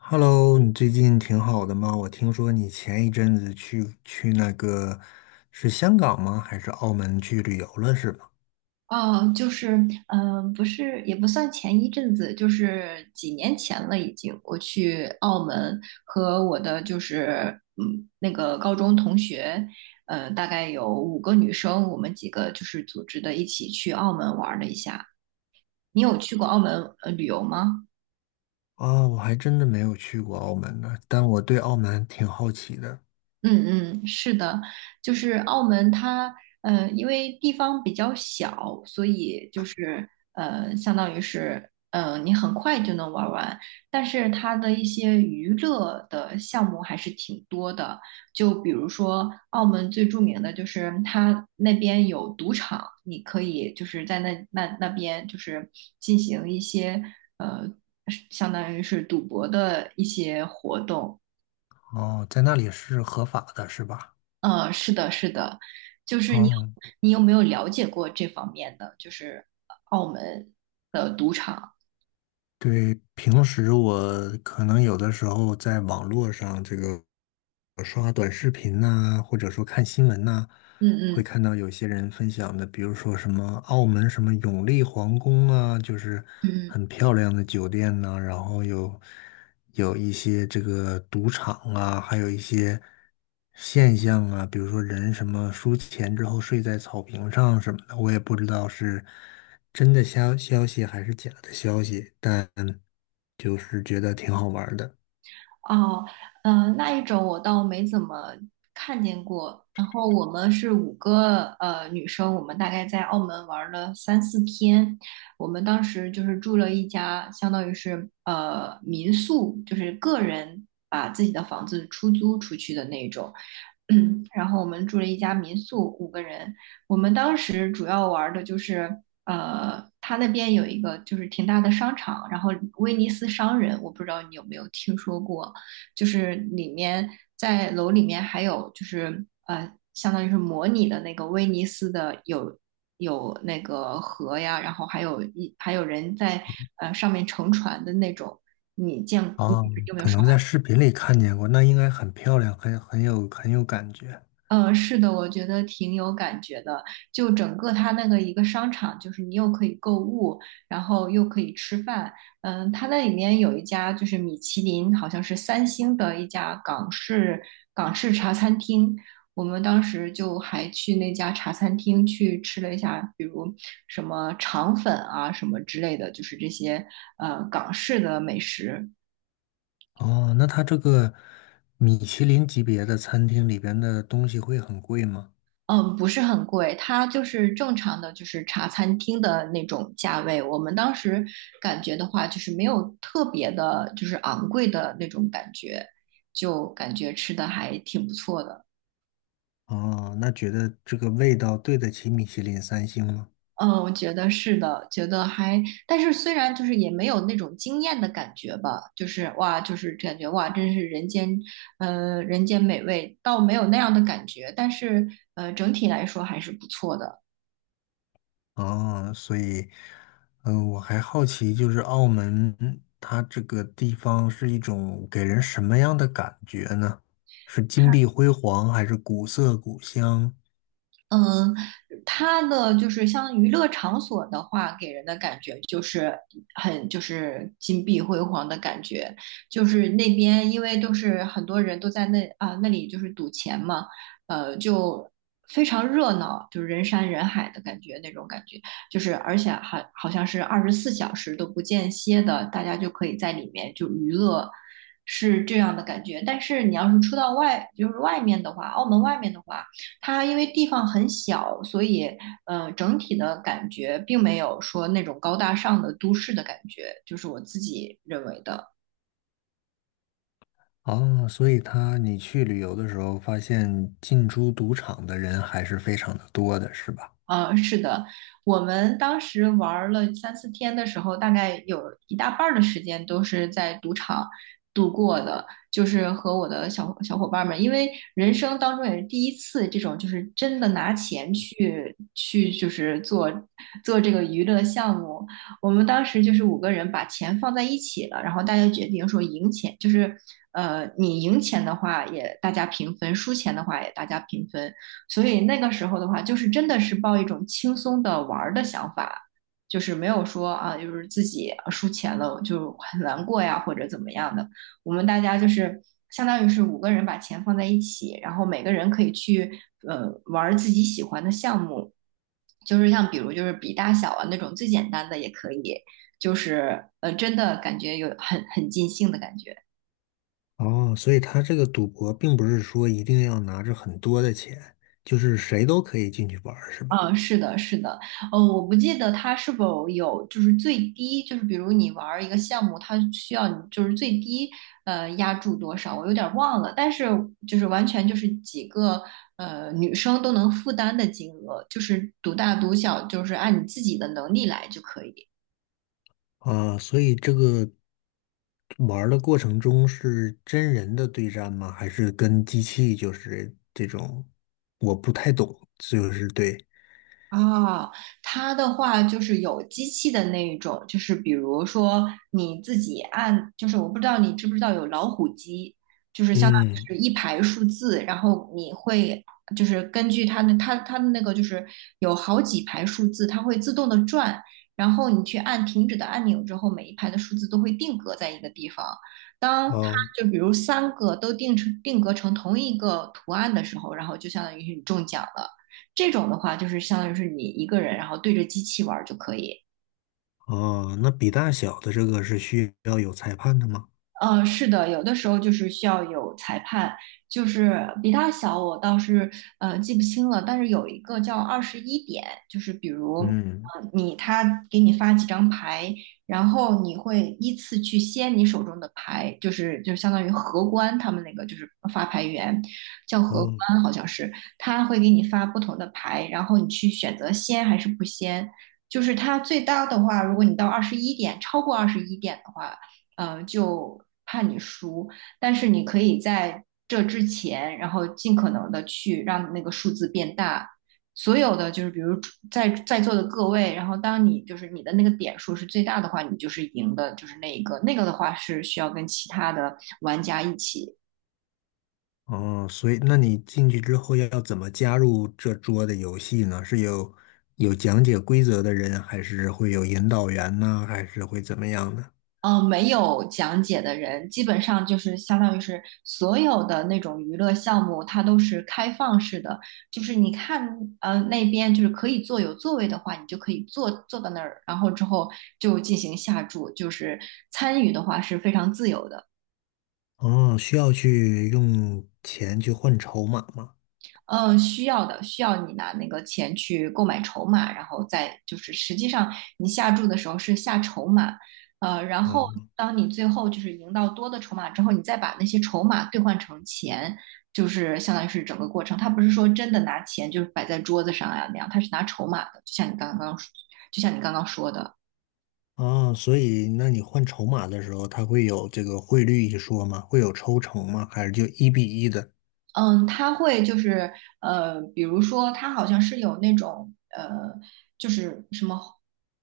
Hello，你最近挺好的吗？我听说你前一阵子去那个是香港吗？还是澳门去旅游了是吧？哦，就是，嗯、不是，也不算前一阵子，就是几年前了，已经。我去澳门和我的就是，那个高中同学，大概有五个女生，我们几个就是组织的一起去澳门玩了一下。你有去过澳门旅游吗？啊，我还真的没有去过澳门呢，但我对澳门挺好奇的。嗯嗯，是的，就是澳门它，因为地方比较小，所以就是相当于是，你很快就能玩完。但是它的一些娱乐的项目还是挺多的，就比如说澳门最著名的就是它那边有赌场，你可以就是在那边就是进行一些呃，相当于是赌博的一些活动。哦，在那里是合法的是吧？是的，是的，就是你有，哦，你有没有了解过这方面的，就是澳门的赌场？对，平时我可能有的时候在网络上这个刷短视频呐、或者说看新闻呐、嗯会嗯看到有些人分享的，比如说什么澳门什么永利皇宫啊，就是嗯，很漂亮的酒店呐、然后有一些这个赌场啊，还有一些现象啊，比如说人什么输钱之后睡在草坪上什么的，我也不知道是真的消息还是假的消息，但就是觉得挺好玩儿的。哦，那一种我倒没怎么看见过。然后我们是五个女生，我们大概在澳门玩了三四天。我们当时就是住了一家，相当于是民宿，就是个人把自己的房子出租出去的那种。然后我们住了一家民宿，五个人。我们当时主要玩的就是，他那边有一个就是挺大的商场，然后威尼斯商人，我不知道你有没有听说过，就是在楼里面还有就是相当于是模拟的那个威尼斯的有那个河呀，然后还有人在上面乘船的那种，你啊。有没有？可刷？能在视频里看见过，那应该很漂亮，很有感觉。是的，我觉得挺有感觉的。就整个它那个一个商场，就是你又可以购物，然后又可以吃饭。它那里面有一家就是米其林，好像是三星的一家港式茶餐厅。我们当时就还去那家茶餐厅去吃了一下，比如什么肠粉啊什么之类的，就是这些港式的美食。哦，那它这个米其林级别的餐厅里边的东西会很贵吗？嗯，不是很贵，它就是正常的，就是茶餐厅的那种价位。我们当时感觉的话，就是没有特别的，就是昂贵的那种感觉，就感觉吃的还挺不错的。哦，那觉得这个味道对得起米其林三星吗？嗯，我觉得是的，觉得还，但是虽然就是也没有那种惊艳的感觉吧，就是哇，就是感觉哇，真是人间，人间美味，倒没有那样的感觉，但是整体来说还是不错的。哦，所以，我还好奇，就是澳门它这个地方是一种给人什么样的感觉呢？是金碧辉煌，还是古色古香？嗯，它的就是像娱乐场所的话，给人的感觉就是很就是金碧辉煌的感觉，就是那边因为都是很多人都在那里就是赌钱嘛，就非常热闹，就是人山人海的那种感觉，就是而且还好像是24小时都不间歇的，大家就可以在里面就娱乐。是这样的感觉，但是你要是出到外，就是外面的话，澳门外面的话。它因为地方很小，所以整体的感觉并没有说那种高大上的都市的感觉，就是我自己认为的。哦，所以它你去旅游的时候，发现进出赌场的人还是非常的多的，是吧？是的，我们当时玩儿了三四天的时候，大概有一大半儿的时间都是在赌场度过的，就是和我的小伙伴们，因为人生当中也是第一次这种，就是真的拿钱去就是做这个娱乐项目。我们当时就是五个人把钱放在一起了，然后大家决定说赢钱，就是你赢钱的话也大家平分，输钱的话也大家平分。所以那个时候的话，就是真的是抱一种轻松的玩儿的想法，就是没有说啊，就是自己啊输钱了就很难过呀，或者怎么样的。我们大家就是相当于是五个人把钱放在一起，然后每个人可以去玩儿自己喜欢的项目，就是像比如就是比大小啊那种最简单的也可以，就是真的感觉有很尽兴的感觉。哦，所以他这个赌博并不是说一定要拿着很多的钱，就是谁都可以进去玩儿是吧？嗯，是的，是的，我不记得它是否有，就是最低，就是比如你玩儿一个项目，它需要你就是最低，压注多少，我有点儿忘了，但是就是完全就是几个女生都能负担的金额，就是独大独小，就是按你自己的能力来就可以。啊，所以这个玩儿的过程中是真人的对战吗？还是跟机器就是这种？我不太懂，就是对，啊，它的话就是有机器的那一种，就是比如说你自己按，就是我不知道你知不知道有老虎机，就是相当嗯，于是一排数字，然后你会就是根据它的那个就是有好几排数字，它会自动的转，然后你去按停止的按钮之后，每一排的数字都会定格在一个地方。当它哦就比如三个都定格成同一个图案的时候，然后就相当于是你中奖了。这种的话，就是相当于是你一个人，然后对着机器玩就可以。哦，那比大小的这个是需要有裁判的吗？是的，有的时候就是需要有裁判，就是比他小，我倒是记不清了，但是有一个叫二十一点，就是比如嗯，他给你发几张牌，然后你会依次去掀你手中的牌，就是就相当于荷官他们那个就是发牌员叫荷哦。官好像是，他会给你发不同的牌，然后你去选择掀还是不掀。就是它最大的话，如果你到二十一点，超过二十一点的话。就怕你输。但是你可以在这之前，然后尽可能的去让那个数字变大。所有的就是，比如在座的各位，然后当你就是你的那个点数是最大的话，你就是赢的，就是那一个。那个的话是需要跟其他的玩家一起哦，所以那你进去之后要怎么加入这桌的游戏呢？是有讲解规则的人，还是会有引导员呢？还是会怎么样呢？没有讲解的人，基本上就是相当于是所有的那种娱乐项目，它都是开放式的，就是你看，那边就是可以坐有座位的话，你就可以坐到那儿，然后之后就进行下注，就是参与的话是非常自由的。哦，需要去用钱去换筹码吗？嗯，需要的，需要你拿那个钱去购买筹码，然后再就是实际上你下注的时候是下筹码，然后哦，当你最后就是赢到多的筹码之后，你再把那些筹码兑换成钱，就是相当于是整个过程。他不是说真的拿钱就是摆在桌子上啊那样，他是拿筹码的，就像你刚刚说的。哦，所以那你换筹码的时候，他会有这个汇率一说吗？会有抽成吗？还是就一比一的？嗯，他会就是比如说他好像是有那种就是什么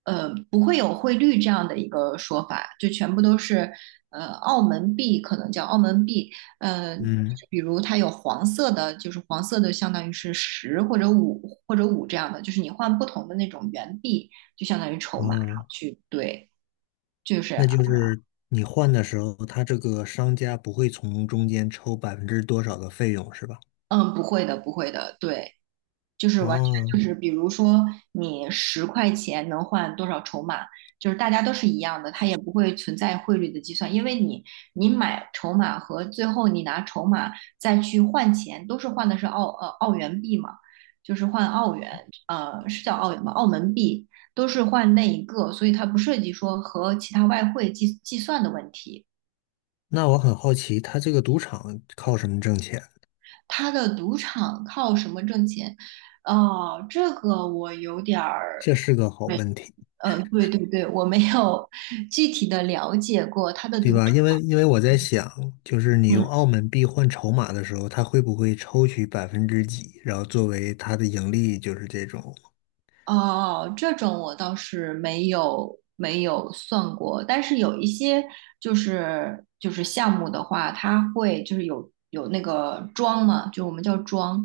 不会有汇率这样的一个说法，就全部都是澳门币，可能叫澳门币，呃，嗯，比如它有黄色的，就是黄色的相当于是十或者五这样的，就是你换不同的那种元币，就相当于筹码，然后哦，去兑，就是那就是你换的时候，他这个商家不会从中间抽百分之多少的费用是吧？嗯，不会的，不会的，对。就是完全哦，就是，比如说你10块钱能换多少筹码，就是大家都是一样的，它也不会存在汇率的计算，因为你买筹码和最后你拿筹码再去换钱，都是换的是澳元币嘛，就是换澳元，是叫澳元吧，澳门币都是换那一个，所以它不涉及说和其他外汇计算的问题。那我很好奇，他这个赌场靠什么挣钱？它的赌场靠什么挣钱？哦，这个我有点儿这是个好问题，对对对，我没有具体的了解过它的赌对场。吧？因为我在想，就是你用嗯，澳门币换筹码的时候，他会不会抽取百分之几，然后作为他的盈利，就是这种。哦，这种我倒是没有算过，但是有一些就是项目的话，它会就是有那个庄嘛，就我们叫庄，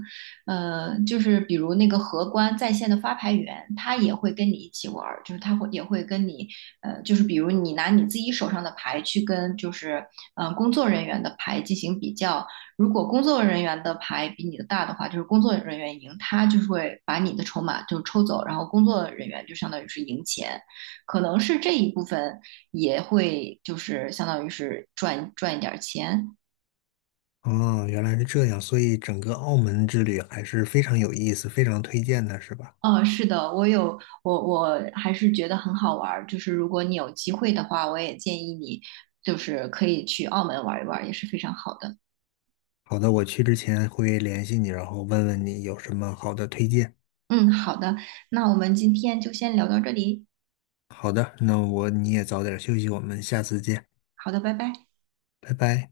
就是比如那个荷官在线的发牌员，他也会跟你一起玩儿，就是也会跟你，就是比如你拿你自己手上的牌去跟就是工作人员的牌进行比较。如果工作人员的牌比你的大的话，就是工作人员赢，他就会把你的筹码就抽走，然后工作人员就相当于是赢钱，可能是这一部分也会就是相当于是赚一点钱。哦，原来是这样，所以整个澳门之旅还是非常有意思，非常推荐的，是吧？哦，是的，我有我我还是觉得很好玩儿，就是如果你有机会的话，我也建议你就是可以去澳门玩一玩，也是非常好的。好的，我去之前会联系你，然后问问你有什么好的推荐。嗯，好的，那我们今天就先聊到这里。好的，那我你也早点休息，我们下次见，好的，拜拜。拜拜。